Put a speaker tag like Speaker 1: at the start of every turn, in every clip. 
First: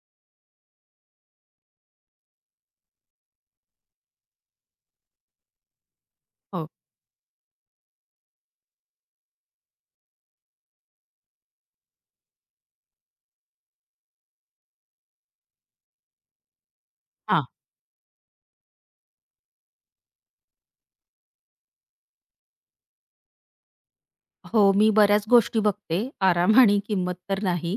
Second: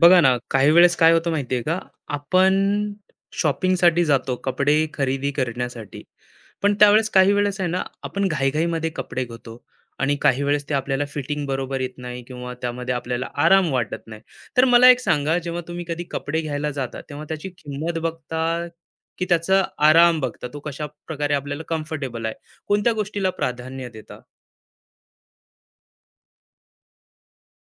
Speaker 1: बघा ना, काही वेळेस काय होतं माहिती का? आपण शॉपिंगसाठी जातो, कपडे खरेदी करण्यासाठी.
Speaker 2: हो.
Speaker 1: पण त्यावेळेस काही वेळेस आहे ना, आपण घाईघाईमध्ये कपडे घेतो आणि काही वेळेस ते आपल्याला फिटिंग बरोबर येत नाही किंवा त्यामध्ये आपल्याला आराम वाटत नाही. तर मला एक सांगा, जेव्हा तुम्ही कधी कपडे घ्यायला जाता, तेव्हा
Speaker 2: हां.
Speaker 1: त्याची किंमत बघता की त्याचा आराम बघता? तो कशाप्रकारे आपल्याला कम्फर्टेबल आहे? कोणत्या गोष्टीला प्राधान्य देता?
Speaker 2: हो, मी बऱ्याच गोष्टी बघते. आराम आणि किंमत तर नाही.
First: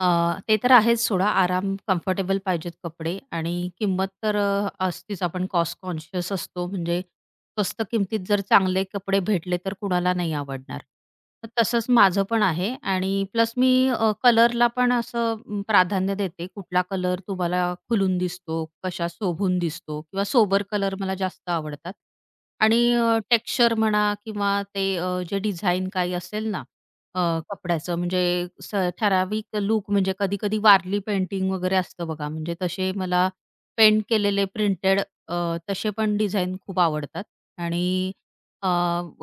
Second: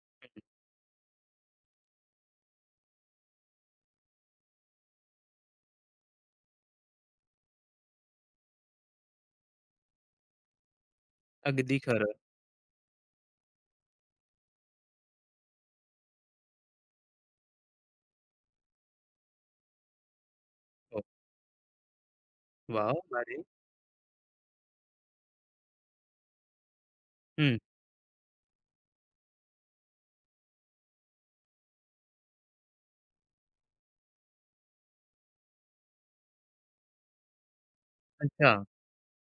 Speaker 2: अ, ते तर आहेच सोडा. आराम, कम्फर्टेबल पाहिजेत कपडे आणि किंमत तर असतीच. आपण कॉस्ट कॉन्शियस असतो म्हणजे स्वस्त किमतीत जर चांगले कपडे भेटले तर कुणाला नाही आवडणार. तर
Speaker 1: अगदी
Speaker 2: तसंच
Speaker 1: खरं.
Speaker 2: माझं पण आहे आणि प्लस मी कलरला पण असं प्राधान्य देते. कुठला कलर तुम्हाला खुलून दिसतो, कशा शोभून दिसतो किंवा सोबर कलर
Speaker 1: हो.
Speaker 2: मला जास्त आवडतात. आणि
Speaker 1: भारी.
Speaker 2: टेक्स्चर म्हणा किंवा ते जे डिझाईन काही असेल ना अ,
Speaker 1: हं.
Speaker 2: कपड्याचं म्हणजे ठराविक लूक म्हणजे कधी-कधी वारली पेंटिंग वगैरे असतं बघा म्हणजे तसे मला पेंट केलेले प्रिंटेड, तसे पण डिझाईन खूप आवडतात. आणि
Speaker 1: अच्छा.
Speaker 2: अ,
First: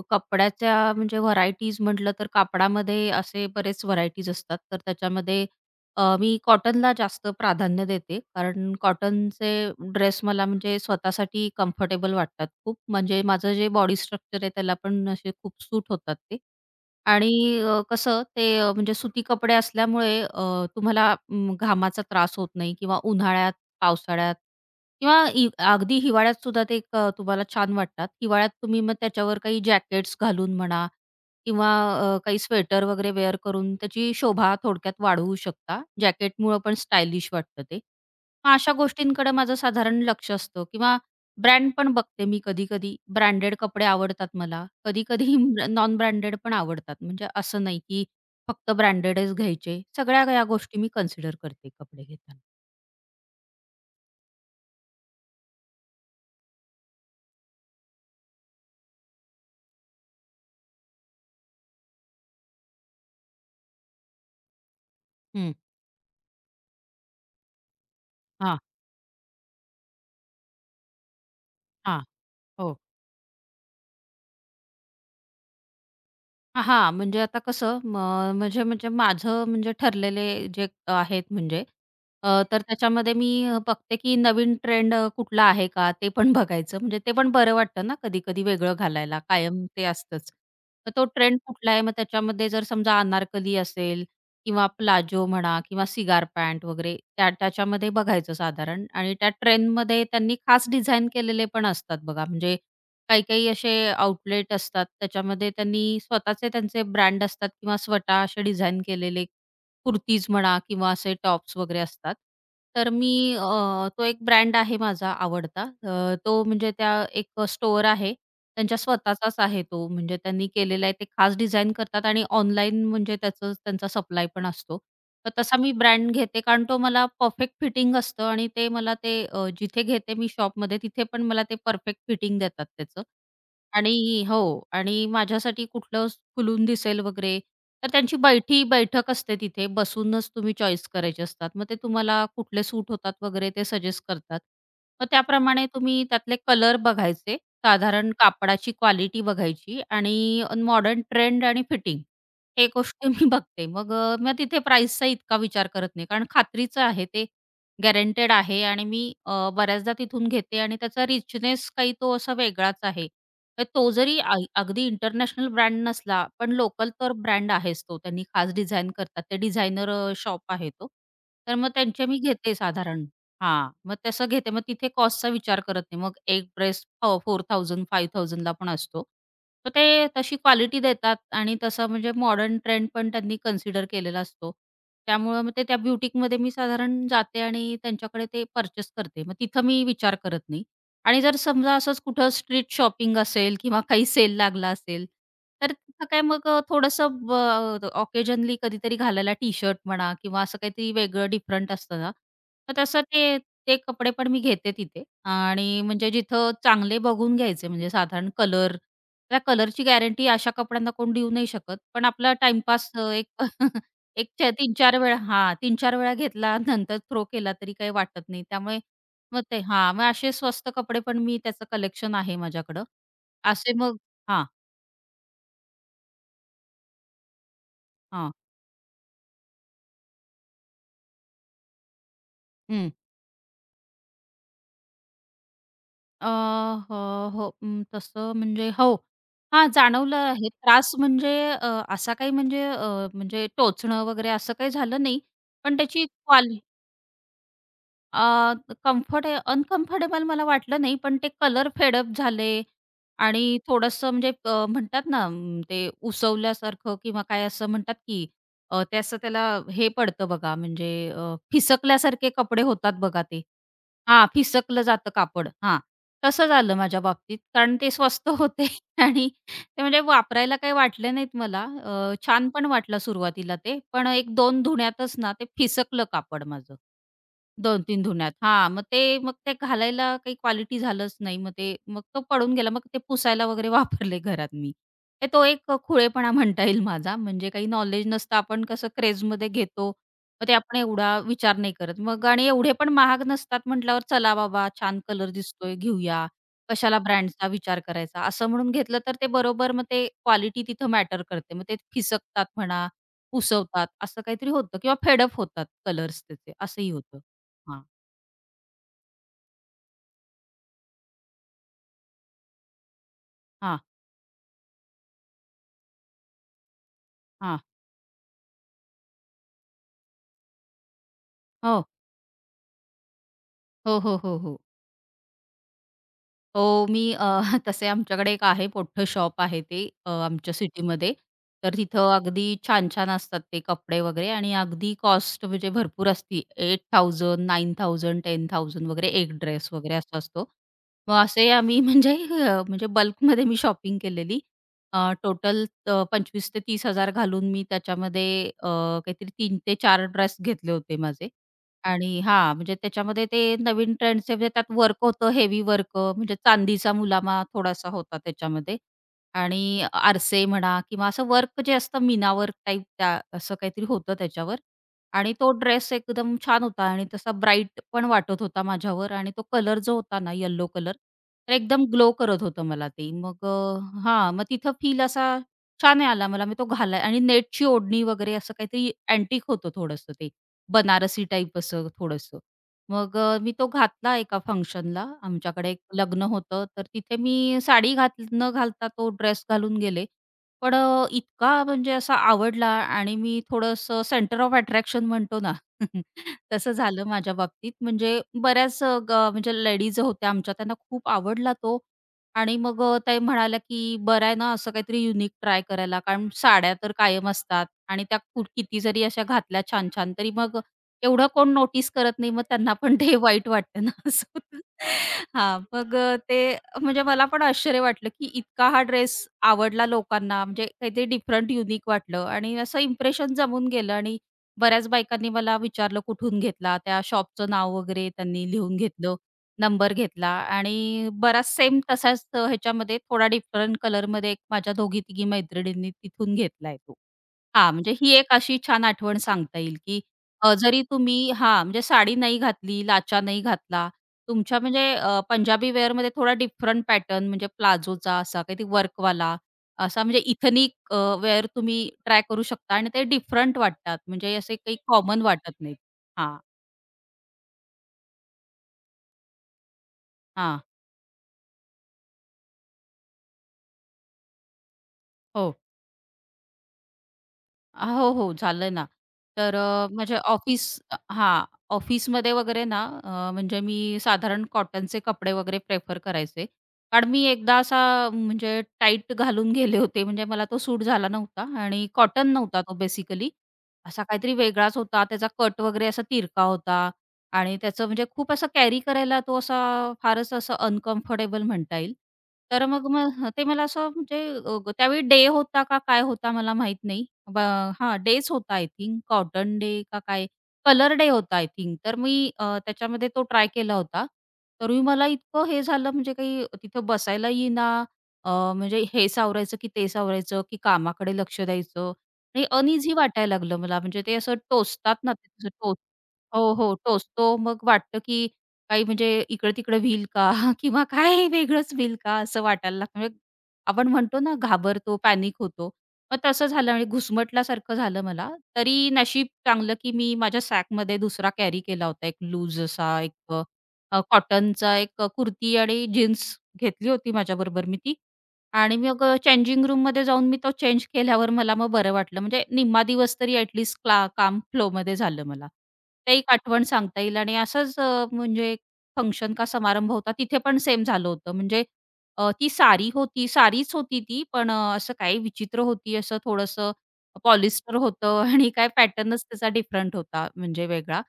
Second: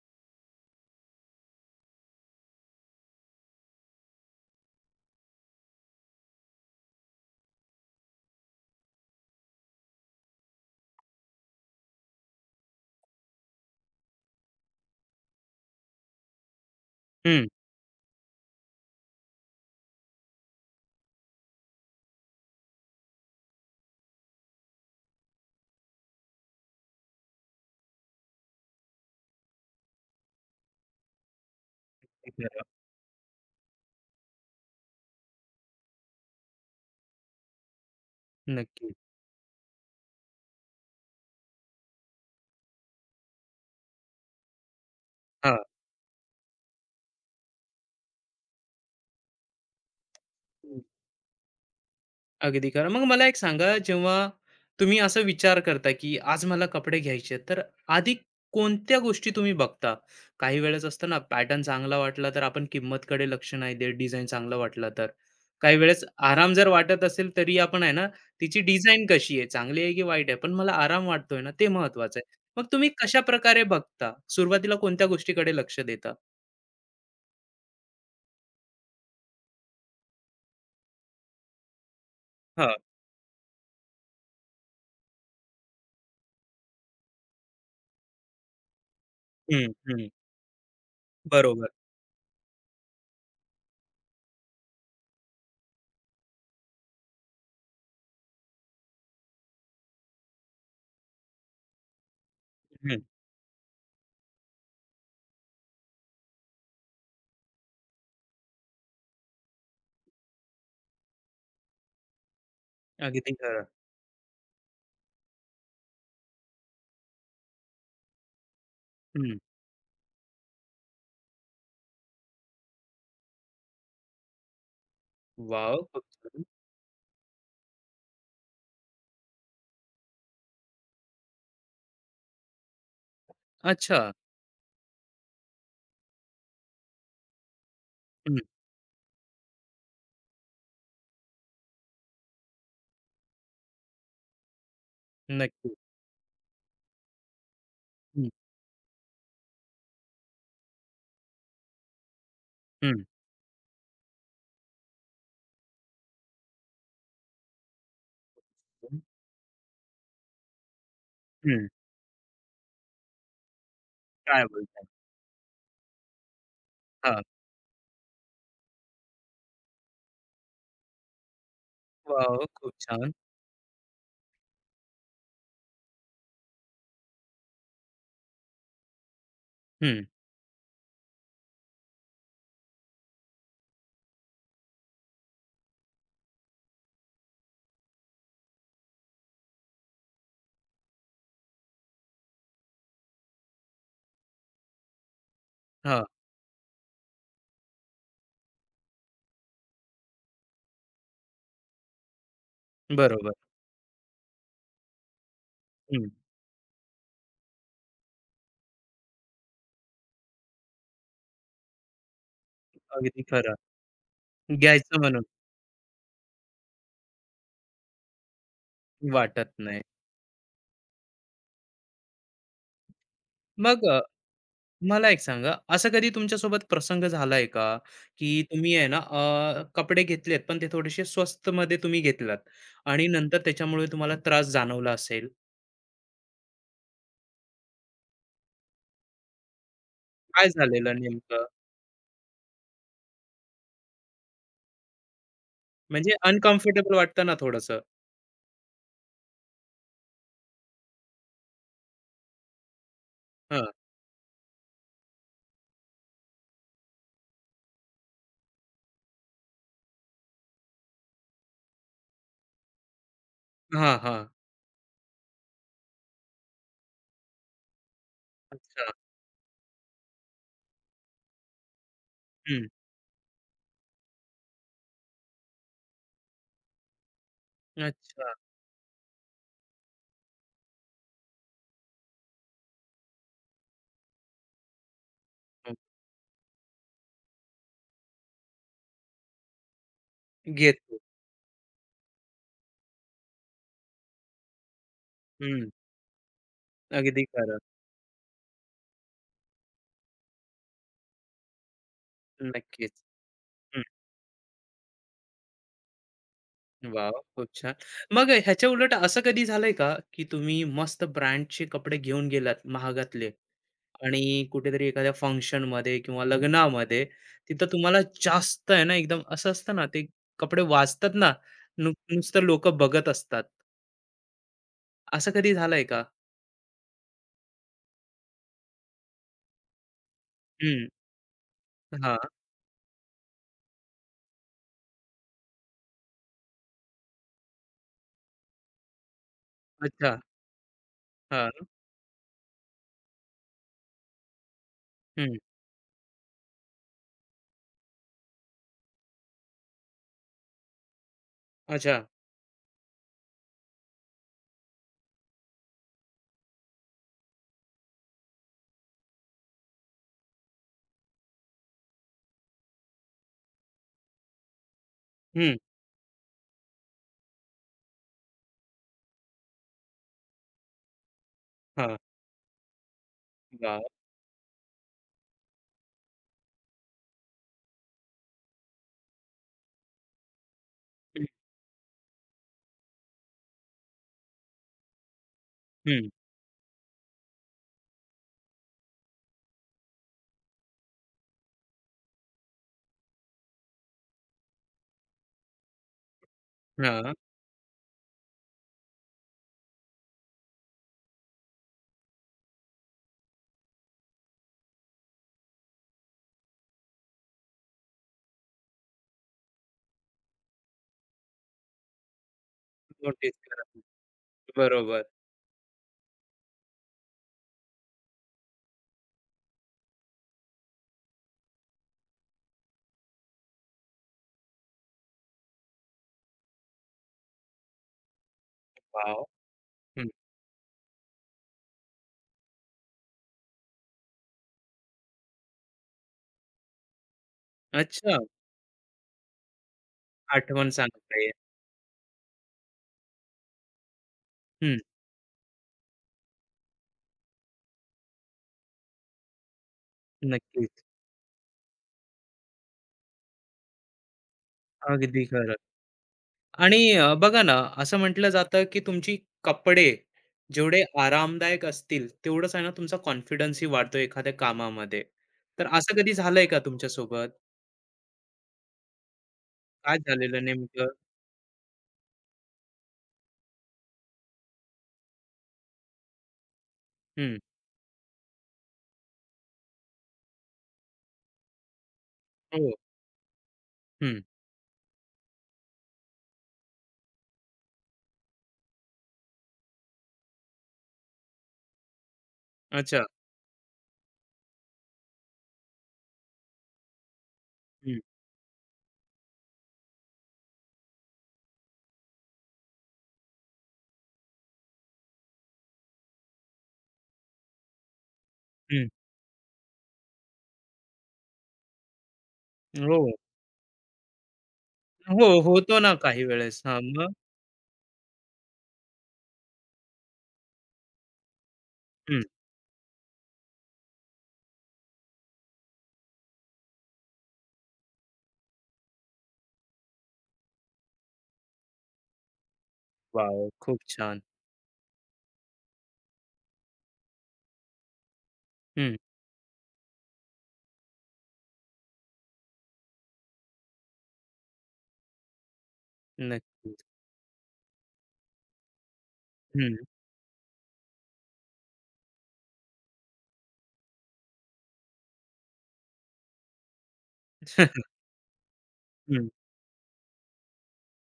Speaker 2: कपड्याच्या म्हणजे व्हरायटीज म्हटलं तर कापडामध्ये असे बरेच व्हरायटीज असतात. तर त्याच्यामध्ये मी कॉटनला जास्त प्राधान्य देते. कारण कॉटनचे ड्रेस मला म्हणजे स्वतःसाठी कम्फर्टेबल वाटतात खूप. म्हणजे माझं जे बॉडी स्ट्रक्चर आहे त्याला पण असे खूप सूट होतात ते. आणि
Speaker 1: हं.
Speaker 2: कसं ते म्हणजे सुती कपडे असल्यामुळे तुम्हाला घामाचा त्रास होत नाही किंवा उन्हाळ्यात, पावसाळ्यात किंवा अगदी हिवाळ्यात सुद्धा ते तुम्हाला छान वाटतात. हिवाळ्यात तुम्ही मग त्याच्यावर काही जॅकेट्स घालून म्हणा किंवा
Speaker 1: ते
Speaker 2: काही
Speaker 1: खरं.
Speaker 2: स्वेटर वगैरे वेअर करून त्याची शोभा थोडक्यात वाढवू शकता. जॅकेटमुळं पण स्टायलिश वाटतं ते. मग अशा
Speaker 1: नक्की.
Speaker 2: गोष्टींकडे माझं साधारण लक्ष असतं किंवा ब्रँड पण बघते मी कधी-कधी. ब्रँडेड कपडे आवडतात मला. कधी-कधी
Speaker 1: हां,
Speaker 2: नॉन ब्रँडेड पण आवडतात. म्हणजे असं नाही की फक्त ब्रँडेडच घ्यायचे. सगळ्या या गोष्टी मी कन्सिडर करते कपडे घेताना.
Speaker 1: अगदी खरं. मग मला एक सांगा, जेव्हा तुम्ही असा विचार करता, की आज मला कपडे घ्यायचे तर आधी कोणत्या गोष्टी तुम्ही बघता? काही वेळेस असतं ना, पॅटर्न चांगला वाटला तर आपण किंमतकडे लक्ष नाही देत, डिझाइन चांगला वाटला तर.
Speaker 2: हं.
Speaker 1: काही वेळेस आराम जर वाटत असेल, तरी आपण आहे ना,
Speaker 2: हां,
Speaker 1: तिची डिझाइन कशी आहे, चांगली आहे की वाईट आहे, पण मला आराम वाटतोय ना, ते
Speaker 2: हां.
Speaker 1: महत्त्वाचं आहे. मग
Speaker 2: हो.
Speaker 1: तुम्ही कशाप्रकारे बघता? सुरुवातीला कोणत्या गोष्टीकडे लक्ष देता?
Speaker 2: हां, म्हणजे आता कसं म म्हणजे म्हणजे माझं म्हणजे ठरलेले जे आहेत म्हणजे तर
Speaker 1: हां.
Speaker 2: त्याच्यामध्ये मी बघते की नवीन ट्रेंड कुठला आहे का ते पण बघायचं. म्हणजे ते पण बरं वाटतं ना कधी-कधी वेगळं घालायला. कायम
Speaker 1: हं,
Speaker 2: ते
Speaker 1: हं.
Speaker 2: असतंच. तर तो ट्रेंड
Speaker 1: बरोबर.
Speaker 2: कुठला आहे मग त्याच्यामध्ये जर समजा अनारकली असेल किंवा प्लाझो म्हणा किंवा सिगार पॅन्ट वगैरे त्याच्यामध्ये बघायचं साधारण आणि त्या ट्रेंडमध्ये त्यांनी खास डिझाइन केलेले पण असतात बघा. म्हणजे
Speaker 1: हं,
Speaker 2: काही-काही असे आउटलेट असतात, त्याच्यामध्ये त्यांनी स्वतःचे त्यांचे ब्रँड असतात किंवा स्वतः असे डिझाइन केलेले कुर्तीज म्हणा किंवा असे टॉप्स वगैरे असतात. तर
Speaker 1: अगदी
Speaker 2: मी
Speaker 1: खरं.
Speaker 2: तो एक ब्रँड आहे माझा आवडता. तो म्हणजे त्या एक स्टोअर आहे. त्यांच्या स्वतःचाच
Speaker 1: हं,
Speaker 2: आहे तो. म्हणजे त्यांनी केलेला आहे. ते खास डिझाइन करतात आणि ऑनलाईन म्हणजे त्यांचा सप्लाय पण असतो. तर तसा मी
Speaker 1: वॉव! खूप
Speaker 2: ब्रँड घेते
Speaker 1: छान.
Speaker 2: कारण तो मला परफेक्ट फिटिंग असतं आणि ते मला ते जिथे घेते मी शॉपमध्ये तिथे पण मला ते परफेक्ट फिटिंग देतात त्याचं.
Speaker 1: अच्छा.
Speaker 2: आणि हो, आणि माझ्यासाठी कुठलं खुलून दिसेल वगैरे तर त्यांची
Speaker 1: हं.
Speaker 2: बैठी बैठक असते तिथे बसूनच तुम्ही चॉईस करायचे असतात. मग ते तुम्हाला कुठले सूट होतात वगैरे ते सजेस्ट करतात. मग त्याप्रमाणे
Speaker 1: नक्की.
Speaker 2: तुम्ही त्यातले कलर बघायचे, साधारण
Speaker 1: हं,
Speaker 2: कापडाची क्वालिटी बघायची आणि मॉडर्न ट्रेंड आणि फिटिंग हे
Speaker 1: हं,
Speaker 2: गोष्ट मी बघते. मग तिथे प्राईसचा इतका विचार करत नाही. कारण खात्रीचं आहे ते गॅरंटेड आहे आणि मी बऱ्याचदा तिथून घेते आणि त्याचा
Speaker 1: हं.
Speaker 2: रिचनेस काही तो असा वेगळाच आहे. तर तो जरी
Speaker 1: काय बोलताय?
Speaker 2: अगदी इंटरनॅशनल ब्रँड नसला, पण लोकल तर
Speaker 1: हां.
Speaker 2: ब्रँड आहेच तो. त्यांनी खास डिझाइन करतात. ते डिझायनर शॉप आहे तो. तर मग त्यांचे मी
Speaker 1: वॉव!
Speaker 2: घेते
Speaker 1: खूप
Speaker 2: साधारण.
Speaker 1: छान.
Speaker 2: हां, मग तसं घेते. मग तिथे कॉस्टचा विचार करत नाही. मग एक ड्रेस 4,000-5,000 ला पण असतो. तर ते
Speaker 1: हं.
Speaker 2: तशी क्वालिटी देतात आणि तसं म्हणजे मॉडर्न ट्रेंड पण त्यांनी कन्सिडर केलेला असतो. त्यामुळं मग ते त्या ब्युटीकमध्ये मी साधारण जाते आणि त्यांच्याकडे ते पर्चेस करते. मग तिथं मी विचार करत नाही. आणि जर समजा असंच कुठं स्ट्रीट शॉपिंग असेल किंवा काही सेल लागला असेल, तर
Speaker 1: हां.
Speaker 2: तिथं काय मग थोडंसं ऑकेजनली कधीतरी घालायला टी-शर्ट म्हणा किंवा असं काहीतरी वेगळं डिफरंट असतं ना, तर तसं
Speaker 1: बरोबर.
Speaker 2: ते ते कपडे पण मी घेते तिथे आणि
Speaker 1: हं.
Speaker 2: म्हणजे जिथं चांगले बघून घ्यायचे म्हणजे साधारण कलर, त्या कलरची गॅरंटी अशा कपड्यांना कोण देऊ नाही शकत. पण आपला टाईमपास
Speaker 1: अगदी
Speaker 2: एक
Speaker 1: खरं.
Speaker 2: एक 4 3-4
Speaker 1: घ्यायचं
Speaker 2: वेळा
Speaker 1: म्हणून
Speaker 2: 3-4 वेळा घेतला नंतर थ्रो केला तरी काही वाटत नाही. त्यामुळे मग
Speaker 1: वाटत
Speaker 2: ते
Speaker 1: नाही.
Speaker 2: हां, मग असे स्वस्त कपडे पण मी त्याचं कलेक्शन आहे माझ्याकडं. असे
Speaker 1: मग
Speaker 2: मग हां,
Speaker 1: मला एक सांगा, असा कधी तुमच्यासोबत प्रसंग झालाय का,
Speaker 2: हां.
Speaker 1: की तुम्ही आहे ना कपडे घेतलेत, पण ते थोडेसे स्वस्तमध्ये तुम्ही घेतलात
Speaker 2: हं.
Speaker 1: आणि नंतर त्याच्यामुळे तुम्हाला त्रास जाणवला असेल?
Speaker 2: अ, हो, हो. अं, तसं म्हणजे हो. हां, जाणवलं
Speaker 1: काय
Speaker 2: आहे. त्रास
Speaker 1: झालेलं
Speaker 2: म्हणजे
Speaker 1: नेमकं?
Speaker 2: अ, असा काही म्हणजे अ, म्हणजे टोचणं वगैरे असं काही झालं नाही. पण
Speaker 1: म्हणजे अनकम्फर्टेबल वाटतं ना थोडंसं?
Speaker 2: अ, कम्फर्ट अनकम्फर्टेबल मला वाटलं नाही, पण ते कलर फेडअप झाले आणि
Speaker 1: हां.
Speaker 2: थोडंसं म्हणजे म्हणतात ना ते उसवल्यासारखं किंवा काय असं म्हणतात की ते असं त्याला हे पडतं बघा म्हणजे फिसकल्यासारखे कपडे होतात बघा ते.
Speaker 1: हां,
Speaker 2: हां,
Speaker 1: हां.
Speaker 2: फिसकलं जातं कापड. हां, तसं झालं माझ्या बाबतीत. कारण ते स्वस्त होते
Speaker 1: अच्छा.
Speaker 2: आणि ते म्हणजे वापरायला काही वाटले नाहीत मला. छान पण
Speaker 1: हं.
Speaker 2: वाटलं सुरुवातीला ते. पण 1-2 धुण्यातच ना ते फिसकलं कापड माझं. दोन तीन धुण्यात.
Speaker 1: अच्छा.
Speaker 2: हां, मग ते घालायला काही क्वालिटी झालंच नाही. मग तो पडून गेला. मग ते पुसायला वगैरे वापरले घरात मी. तर तो एक खुळेपणा म्हणता येईल माझा. म्हणजे काही नॉलेज नसतं आपण कसं क्रेजमध्ये घेतो मग ते आपण
Speaker 1: घेतो.
Speaker 2: एवढा विचार नाही करत. मग आणि एवढे पण महाग नसतात म्हटल्यावर चला बाबा छान कलर
Speaker 1: हं.
Speaker 2: दिसतोय घेऊया. कशाला
Speaker 1: अगदी
Speaker 2: ब्रँडचा
Speaker 1: खरं.
Speaker 2: विचार करायचा. असं म्हणून घेतलं तर ते बरोबर मग ते क्वालिटी तिथं मॅटर करते. मग ते फिसकतात म्हणा,
Speaker 1: नक्कीच. हं.
Speaker 2: पुसवतात असं काहीतरी होतं किंवा फेड होतात कलर्स त्याचे असंही
Speaker 1: वॉव!
Speaker 2: होतं.
Speaker 1: खूप छान.
Speaker 2: हां,
Speaker 1: मग ह्याच्या उलट असं कधी झालंय का, की तुम्ही मस्त ब्रँडचे कपडे घेऊन गेलात महागातले
Speaker 2: हां,
Speaker 1: आणि कुठेतरी एखाद्या फंक्शनमध्ये किंवा लग्नामध्ये
Speaker 2: हां.
Speaker 1: तिथं तुम्हाला जास्त आहे ना, एकदम असं असतं ना, ते कपडे वाजतात ना,
Speaker 2: हो.
Speaker 1: नुसतं लोकं बघत असतात.
Speaker 2: हो, हो, हो, हो.
Speaker 1: असं कधी झालंय का?
Speaker 2: हो, मी तसे आमच्याकडे एक आहे मोठं शॉप आहे ते आमच्या
Speaker 1: हं.
Speaker 2: सिटीमध्ये. तर तिथं
Speaker 1: हां.
Speaker 2: अगदी छान-छान असतात ते कपडे वगैरे आणि अगदी कॉस्ट म्हणजे भरपूर असती. 8,000, 9,000, 10,000 वगैरे एक ड्रेस वगैरे
Speaker 1: अच्छा.
Speaker 2: असा असतो. मग असे
Speaker 1: हां.
Speaker 2: आम्ही म्हणजे बल्कमध्ये मी शॉपिंग केलेली.
Speaker 1: हं.
Speaker 2: टोटल 25,000 ते 30,000 घालून मी त्याच्यामध्ये अ, काहीतरी 3 ते 4 ड्रेस घेतले होते माझे.
Speaker 1: अच्छा.
Speaker 2: आणि हां, म्हणजे त्याच्यामध्ये ते नवीन ट्रेंड्सचे म्हणजे त्यात वर्क होतं, हेवी वर्क म्हणजे चांदीचा मुलामा थोडासा होता त्याच्यामध्ये आणि आरसे म्हणा किंवा असं वर्क जे असतं मीना वर्क टाईप त्या असं काहीतरी होतं त्याच्यावर आणि तो
Speaker 1: हं.
Speaker 2: ड्रेस एकदम छान होता आणि तसा ब्राईट पण वाटत होता माझ्यावर आणि तो कलर जो होता ना येलो कलर, तर एकदम
Speaker 1: हां.
Speaker 2: ग्लो करत होतं मला ते. मग
Speaker 1: वॉव!
Speaker 2: हां, मग तिथं फील असा छान आला मला. मी तो घाला आणि नेटची ओढणी वगैरे असं काहीतरी अँटिक होतं थोडंसं ते. बनारसी
Speaker 1: हं.
Speaker 2: टाईप असं थोडंसं. मग मी तो घातला एका फंक्शनला. आमच्याकडे एक
Speaker 1: हं.
Speaker 2: लग्न होतं, तर तिथे मी साडी घात न घालता तो ड्रेस घालून गेले. पण इतका म्हणजे असा आवडला आणि मी थोडंसं सेंटर ऑफ अट्रॅक्शन म्हणतो ना, तसं झालं
Speaker 1: हां.
Speaker 2: माझ्या बाबतीत. म्हणजे बऱ्याच अ, ग म्हणजे लेडीज होत्या आमच्या, त्यांना खूप आवडला तो आणि मग त्या म्हणाल्या, की "बरं आहे ना, असं काहीतरी युनिक ट्राय करायला." कारण साड्या तर कायम असतात आणि त्या किती जरी अशा घातल्या छान-छान, तरी मग एवढं कोण नोटीस करत नाही, मग त्यांना पण ते
Speaker 1: नोटीस
Speaker 2: वाईट
Speaker 1: करा.
Speaker 2: वाटतं ना असं होतं.
Speaker 1: बरोबर.
Speaker 2: हां, मग अ, ते म्हणजे मला पण आश्चर्य वाटलं, की इतका हा ड्रेस आवडला लोकांना म्हणजे काहीतरी डिफरंट युनिक वाटलं आणि असं इम्प्रेशन जमून गेलं आणि बऱ्याच बायकांनी मला विचारलं कुठून घेतला, त्या शॉपचं नाव वगैरे त्यांनी लिहून घेतलं,
Speaker 1: वॉव!
Speaker 2: नंबर
Speaker 1: हं.
Speaker 2: घेतला आणि बराच सेम तसाच ह्याच्यामध्ये थोडा डिफरंट कलरमध्ये एक माझ्या दोघी-तिघी मैत्रिणींनी तिथून घेतलाय तो. हां, म्हणजे ही
Speaker 1: अच्छा.
Speaker 2: एक अशी छान आठवण सांगता येईल, की
Speaker 1: आठवण
Speaker 2: जरी
Speaker 1: सांगता येईल.
Speaker 2: तुम्ही हां, म्हणजे साडी नाही घातली, लाचा नाही घातला, तुमच्या
Speaker 1: हं.
Speaker 2: म्हणजे पंजाबी वेअरमध्ये थोडा डिफरंट पॅटर्न म्हणजे प्लाझोचा असा काही वर्कवाला असा म्हणजे
Speaker 1: नक्कीच.
Speaker 2: इथनिक वेअर तुम्ही ट्राय करू शकता आणि ते डिफरंट वाटतात म्हणजे असे काही कॉमन
Speaker 1: अगदी
Speaker 2: वाटत
Speaker 1: खरं.
Speaker 2: नाहीत. हां,
Speaker 1: आणि बघा ना, असं म्हटलं जातं, की तुमची कपडे
Speaker 2: हां.
Speaker 1: जेवढे आरामदायक असतील, तेवढंच आहे ना तुमचा कॉन्फिडन्सही वाढतो एखाद्या कामामध्ये.
Speaker 2: हो.
Speaker 1: तर असं कधी झालंय का तुमच्यासोबत?
Speaker 2: हो, हो, झालं ना. तर अ,
Speaker 1: काय
Speaker 2: म्हणजे
Speaker 1: झालेलं
Speaker 2: ऑफिस
Speaker 1: नेमकं?
Speaker 2: अ, हां, ऑफिसमध्ये वगैरे ना म्हणजे मी साधारण कॉटनचे कपडे वगैरे प्रेफर करायचे. कारण मी
Speaker 1: हं.
Speaker 2: एकदा असा म्हणजे टाईट घालून गेले होते, म्हणजे मला तो सूट झाला नव्हता आणि कॉटन नव्हता तो
Speaker 1: हो.
Speaker 2: बेसिकली. असा
Speaker 1: हं.
Speaker 2: काहीतरी वेगळाच होता, त्याचा कट वगैरे असा तिरका होता आणि त्याचं म्हणजे खूप असं कॅरी करायला तो असा फारच असं अनकम्फर्टेबल म्हणता येईल. तर मग
Speaker 1: अच्छा.
Speaker 2: मग ते मला असं म्हणजे त्यावेळी डे होता का काय होता मला माहीत नाही. ब हां,
Speaker 1: हं.
Speaker 2: डेज होता आय थिंक कॉटन डे का काय? कलर डे होता आय थिंक. तर मी त्याच्यामध्ये तो ट्राय केला होता. तरी मला इतकं हे झालं म्हणजे काही तिथं बसायला येईना. अ, म्हणजे
Speaker 1: हं.
Speaker 2: हे सावरायचं की ते सावरायचं की कामाकडे लक्ष द्यायचं आणि अनइझी
Speaker 1: हो.
Speaker 2: वाटायला लागलं मला. म्हणजे ते असं टोचतात ना,
Speaker 1: हो,
Speaker 2: ते असं टोच
Speaker 1: होतो ना काही
Speaker 2: हो,
Speaker 1: वेळेस.
Speaker 2: हो.
Speaker 1: हां, मग?
Speaker 2: टोचतो मग वाटतं की काही म्हणजे इकडं-तिकडं व्हील का? किंवा काय वेगळंच व्हील का?
Speaker 1: हं.
Speaker 2: असं वाटायला लागतं. म्हणजे आपण म्हणतो ना घाबरतो, पॅनिक होतो. मग तसं झालं आणि घुसमटल्यासारखं झालं मला. तरी नशीब चांगलं, की मी माझ्या सॅकमध्ये दुसरा कॅरी केला होता. एक लूज असा
Speaker 1: वॉव! खूप छान.
Speaker 2: कॉटनचा एक कुर्ती आणि जीन्स घेतली होती माझ्याबरोबर मी ती. आणि
Speaker 1: हं.
Speaker 2: मग चेंजिंग रूममध्ये जाऊन मी तो चेंज केल्यावर मला मग बरं वाटलं. म्हणजे निम्मा दिवस तरी ॲटलीस्ट काम फ्लोमध्ये झालं मला. ते एक आठवण
Speaker 1: नक्कीच.
Speaker 2: सांगता येईल आणि असंच अ, म्हणजे फंक्शन का
Speaker 1: हं.
Speaker 2: समारंभ होता. तिथे पण सेम झालं होतं. म्हणजे ती साडी होती, साडीच होती ती, पण असं काही विचित्र होती, असं थोडंसं पॉलिस्टर होतं आणि काय पॅटर्नच
Speaker 1: हं.
Speaker 2: त्याचा डिफरंट होता, म्हणजे वेगळा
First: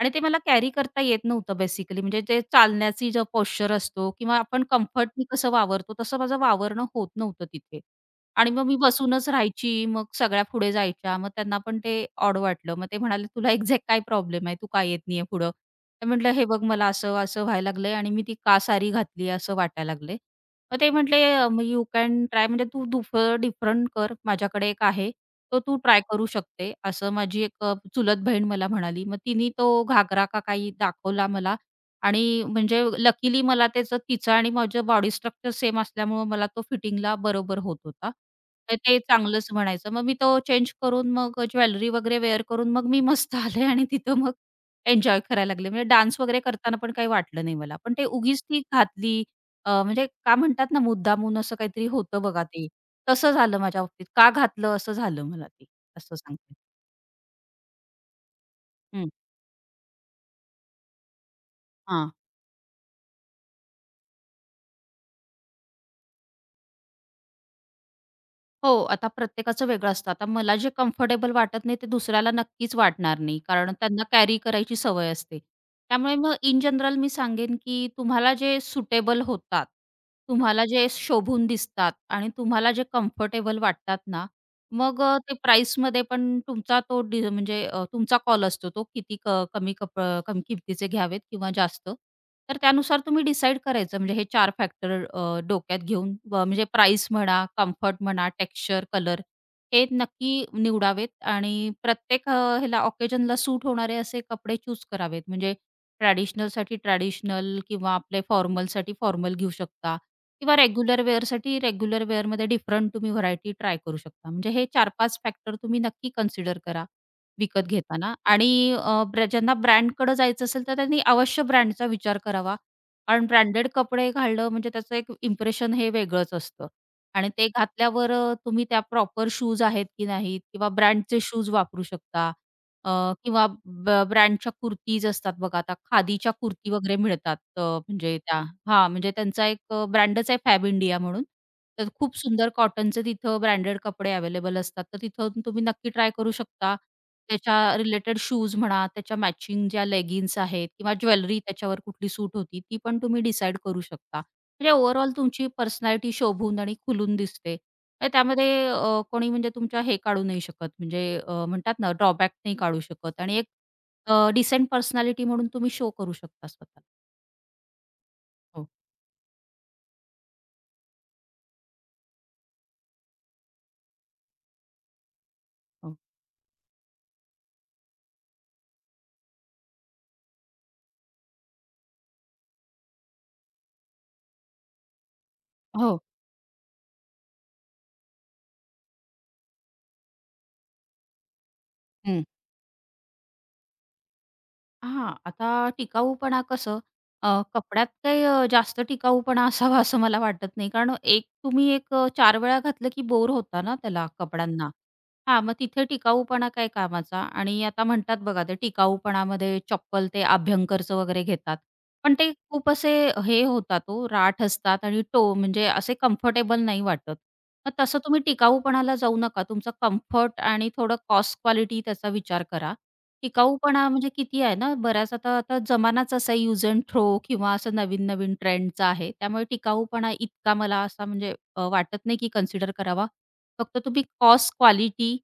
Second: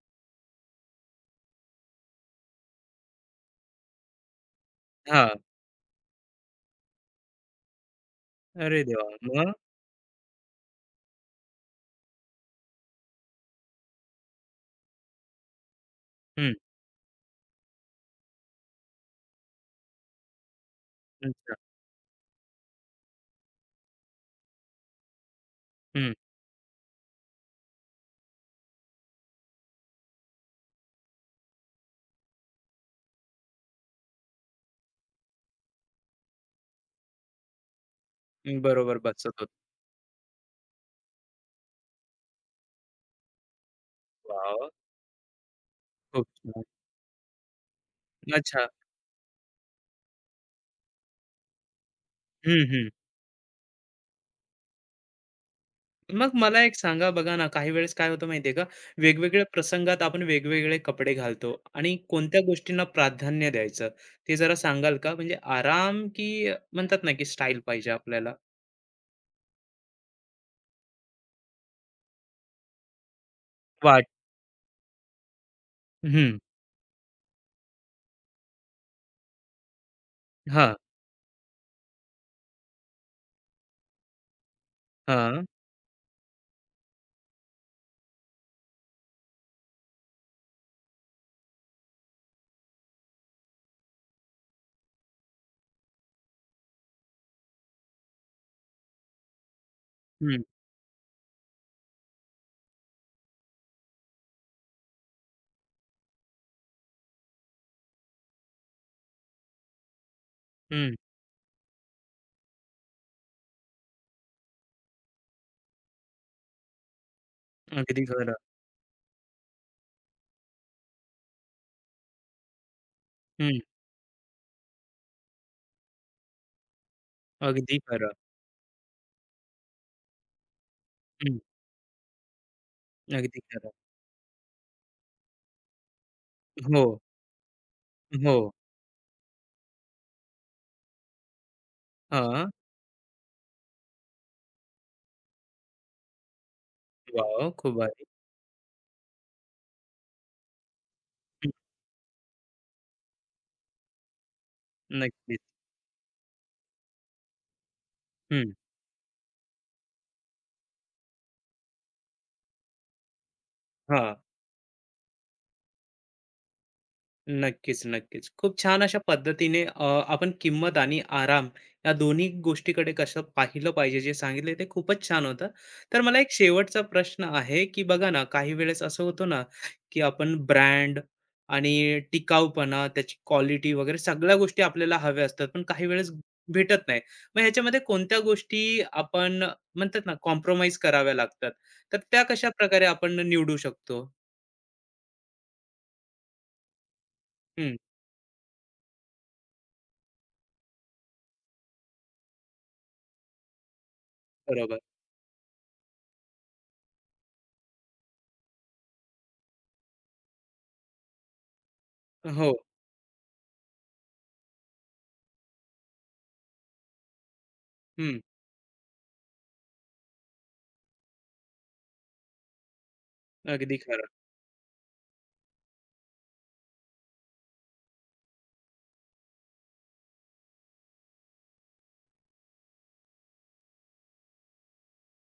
Speaker 2: आणि ते मला कॅरी करता येत नव्हतं बेसिकली. म्हणजे ते चालण्याची जो पोश्चर असतो किंवा आपण कम्फर्टनी
Speaker 1: हां.
Speaker 2: कसं वावरतो, तसं माझं वावरणं होत नव्हतं तिथे आणि मग मी
Speaker 1: अरे देवा!
Speaker 2: बसूनच
Speaker 1: मग?
Speaker 2: राहायची, मग सगळ्या पुढे जायच्या. मग त्यांना पण ते ऑड वाटलं. मग ते म्हणाले, "तुला एक्झॅक्ट काय प्रॉब्लेम आहे? तू का येत नाहीये पुढं?" तर म्हटलं, "हे
Speaker 1: हं.
Speaker 2: बघ, मला असं-असं व्हायला लागलंय आणि मी ती का साडी घातली असं वाटायला लागलंय." मग ते म्हटले
Speaker 1: हं.
Speaker 2: यू कॅन ट्राय म्हणजे तू डुफ डिफरंट कर. माझ्याकडे एक आहे, तो तू ट्राय
Speaker 1: हं,
Speaker 2: करू शकते. असं माझी एक चुलत बहीण मला म्हणाली. मग तिने तो घागरा का काही दाखवला मला आणि म्हणजे लकीली मला त्याचं तिचं आणि माझं बॉडी स्ट्रक्चर सेम असल्यामुळं मला तो फिटिंगला बरोबर होत होता. तर
Speaker 1: बरोबर
Speaker 2: ते
Speaker 1: बसत
Speaker 2: चांगलंच
Speaker 1: होतो.
Speaker 2: म्हणायचं. मग मी तो चेंज करून मग ज्वेलरी वगैरे वेअर करून मग मी मस्त आले आणि तिथं मग
Speaker 1: वॉव!
Speaker 2: एन्जॉय करायला लागले. म्हणजे डान्स
Speaker 1: खूप
Speaker 2: वगैरे
Speaker 1: छान.
Speaker 2: करताना पण काही वाटलं नाही मला. पण ते उगीच ती
Speaker 1: अच्छा.
Speaker 2: घातली म्हणजे का म्हणतात ना मुद्दामून असं काहीतरी होतं बघा
Speaker 1: हं,
Speaker 2: ते.
Speaker 1: हं.
Speaker 2: तसं झालं माझ्या बाबतीत. का घातलं असं झालं मला ते, असं
Speaker 1: मग
Speaker 2: सांगते.
Speaker 1: मला एक सांगा बघा ना, काही वेळेस काय होतं माहिती आहे का,
Speaker 2: हं.
Speaker 1: वेगवेगळ्या प्रसंगात आपण वेगवेगळे कपडे घालतो आणि
Speaker 2: हां.
Speaker 1: कोणत्या गोष्टींना प्राधान्य द्यायचं, ते जरा सांगाल का? म्हणजे आराम की म्हणतात ना, की स्टाईल पाहिजे आपल्याला?
Speaker 2: हो, आता प्रत्येकाचं वेगळं असतं. आता मला जे कम्फर्टेबल वाटत नाही ते दुसऱ्याला नक्कीच वाटणार नाही. कारण त्यांना
Speaker 1: वाट
Speaker 2: कॅरी करायची सवय असते. त्यामुळे मग
Speaker 1: हं.
Speaker 2: इन जनरल मी सांगेन, की तुम्हाला जे सुटेबल होतात, तुम्हाला
Speaker 1: हां,
Speaker 2: जे शोभून दिसतात आणि तुम्हाला जे कम्फर्टेबल वाटतात ना, मग ते
Speaker 1: हां.
Speaker 2: प्राईसमध्ये पण तुमचा तो डि म्हणजे तुमचा कॉल असतो तो किती क कमी कप अ, कमी किमतीचे घ्यावेत किंवा जास्त. तर त्यानुसार तुम्ही डिसाईड करायचं म्हणजे हे 4 फॅक्टर डोक्यात घेऊन म्हणजे प्राईस म्हणा, कम्फर्ट म्हणा, टेक्स्चर, कलर हे
Speaker 1: हं,
Speaker 2: नक्की निवडावेत आणि प्रत्येक ह्याला ऑकेजनला सूट होणारे असे कपडे चूज करावेत. म्हणजे ट्रॅडिशनलसाठी ट्रॅडिशनल किंवा आपले फॉर्मलसाठी फॉर्मल घेऊ शकता किंवा
Speaker 1: हं.
Speaker 2: रेग्युलर वेअरसाठी रेग्युलर वेअरमध्ये डिफरंट तुम्ही व्हरायटी ट्राय करू शकता. म्हणजे हे 4-5 फॅक्टर तुम्ही नक्की कन्सिडर करा विकत
Speaker 1: अगदी
Speaker 2: घेताना
Speaker 1: खरं.
Speaker 2: आणि अ, ब्र ज्यांना ब्रँडकडं जायचं असेल, तर त्यांनी अवश्य ब्रँडचा विचार करावा. कारण
Speaker 1: हं.
Speaker 2: ब्रँडेड कपडे घालणं म्हणजे त्याचं एक इम्प्रेशन हे वेगळंच असतं आणि ते
Speaker 1: अगदी
Speaker 2: घातल्यावर
Speaker 1: खरं.
Speaker 2: तुम्ही त्या प्रॉपर शूज आहेत की नाहीत किंवा ब्रँडचे
Speaker 1: हं.
Speaker 2: शूज वापरू शकता अ,
Speaker 1: अगदी
Speaker 2: किंवा
Speaker 1: खरं.
Speaker 2: ब ब्रँडच्या कुर्तीज असतात बघा आता खादीच्या कुर्ती
Speaker 1: हो,
Speaker 2: वगैरे मिळतात म्हणजे
Speaker 1: हो.
Speaker 2: त्या हां, म्हणजे त्यांचा एक ब्रँडच आहे फॅब इंडिया म्हणून. तर खूप सुंदर
Speaker 1: हां.
Speaker 2: कॉटनचे तिथं ब्रँडेड कपडे अवेलेबल असतात. तर तिथून तुम्ही नक्की ट्राय करू शकता.
Speaker 1: वॉव!
Speaker 2: त्याच्या
Speaker 1: खूप भारी.
Speaker 2: रिलेटेड शूज म्हणा, त्याच्या मॅचिंग ज्या लेगिन्स आहेत किंवा ज्वेलरी
Speaker 1: हं.
Speaker 2: त्याच्यावर कुठली सूट होती ती पण तुम्ही डिसाईड करू शकता. म्हणजे ओव्हरऑल
Speaker 1: नक्कीच.
Speaker 2: तुमची पर्सनॅलिटी शोभून आणि खुलून दिसते तर त्यामध्ये
Speaker 1: हं.
Speaker 2: कोणी म्हणजे तुमच्या हे काढू नाही शकत म्हणजे म्हणतात ना ड्रॉबॅक नाही काढू शकत आणि एक
Speaker 1: हां.
Speaker 2: डिसेंट पर्सनॅलिटी म्हणून तुम्ही शो करू शकता स्वतः.
Speaker 1: नक्कीच, नक्कीच. खूप
Speaker 2: हो,
Speaker 1: छान अशा पद्धतीने आपण किंमत आणि आराम या दोन्ही गोष्टीकडे कसं पाहिलं पाहिजे जे सांगितले ते खूपच छान होतं.
Speaker 2: हो.
Speaker 1: तर मला एक शेवटचा प्रश्न आहे, की बघा ना काही वेळेस असं होतं ना, की आपण ब्रँड आणि टिकाऊपणा, त्याची क्वालिटी वगैरे सगळ्या गोष्टी आपल्याला हव्या असतात, पण काही
Speaker 2: हो.
Speaker 1: वेळेस भेटत नाही. मग ह्याच्यामध्ये कोणत्या गोष्टी आपण म्हणतात ना कॉम्प्रोमाईज कराव्या लागतात. तर त्या कशाप्रकारे आपण निवडू शकतो?
Speaker 2: हां, आता टिकाऊपणा कसं
Speaker 1: हं,
Speaker 2: कपड्यात काही जास्त टिकाऊपणा असावा असं मला वाटत नाही. कारण एक तुम्ही एक 4 वेळा घातलं की बोर होता ना त्याला कपड्यांना.
Speaker 1: बरोबर.
Speaker 2: हां, मग तिथे टिकाऊपणा काय कामाचा आणि आता म्हणतात बघा ते टिकाऊपणामध्ये चप्पल ते अभ्यंकरचं वगैरे घेतात. पण ते
Speaker 1: हो.
Speaker 2: खूप असे हे होतात ओ, राठ असतात आणि टो म्हणजे असे कम्फर्टेबल नाही वाटत. मग तसं
Speaker 1: हं,
Speaker 2: तुम्ही टिकाऊपणाला जाऊ नका. तुमचा कम्फर्ट आणि थोडं कॉस्ट क्वालिटी त्याचा विचार करा.
Speaker 1: अगदी
Speaker 2: टिकाऊपणा
Speaker 1: खरं.
Speaker 2: म्हणजे किती आहे ना, बराच आता आता जमानाच असा यूज अँड थ्रो किंवा असं नवीन-नवीन ट्रेंडचा आहे. त्यामुळे टिकाऊपणा इतका मला असा म्हणजे वाटत नाही की कन्सिडर करावा. फक्त तुम्ही कॉस्ट, क्वालिटी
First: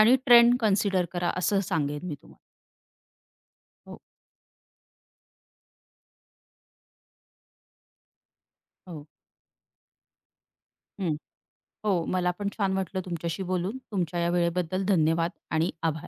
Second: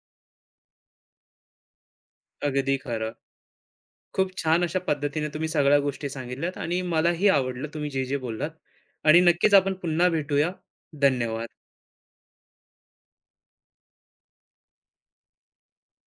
Speaker 2: आणि ट्रेंड कन्सिडर करा असं सांगेन मी तुम्हाला.
Speaker 1: अगदी खरं.
Speaker 2: हो,
Speaker 1: खूप छान अशा पद्धतीने तुम्ही सगळ्या गोष्टी सांगितल्यात आणि मलाही आवडलं तुम्ही जे जे बोललात
Speaker 2: हो.
Speaker 1: आणि नक्कीच आपण पुन्हा भेटूया.
Speaker 2: हं.
Speaker 1: धन्यवाद.
Speaker 2: हो, मला पण छान वाटलं तुमच्याशी बोलून. तुमच्या या वेळेबद्दल धन्यवाद आणि आभार.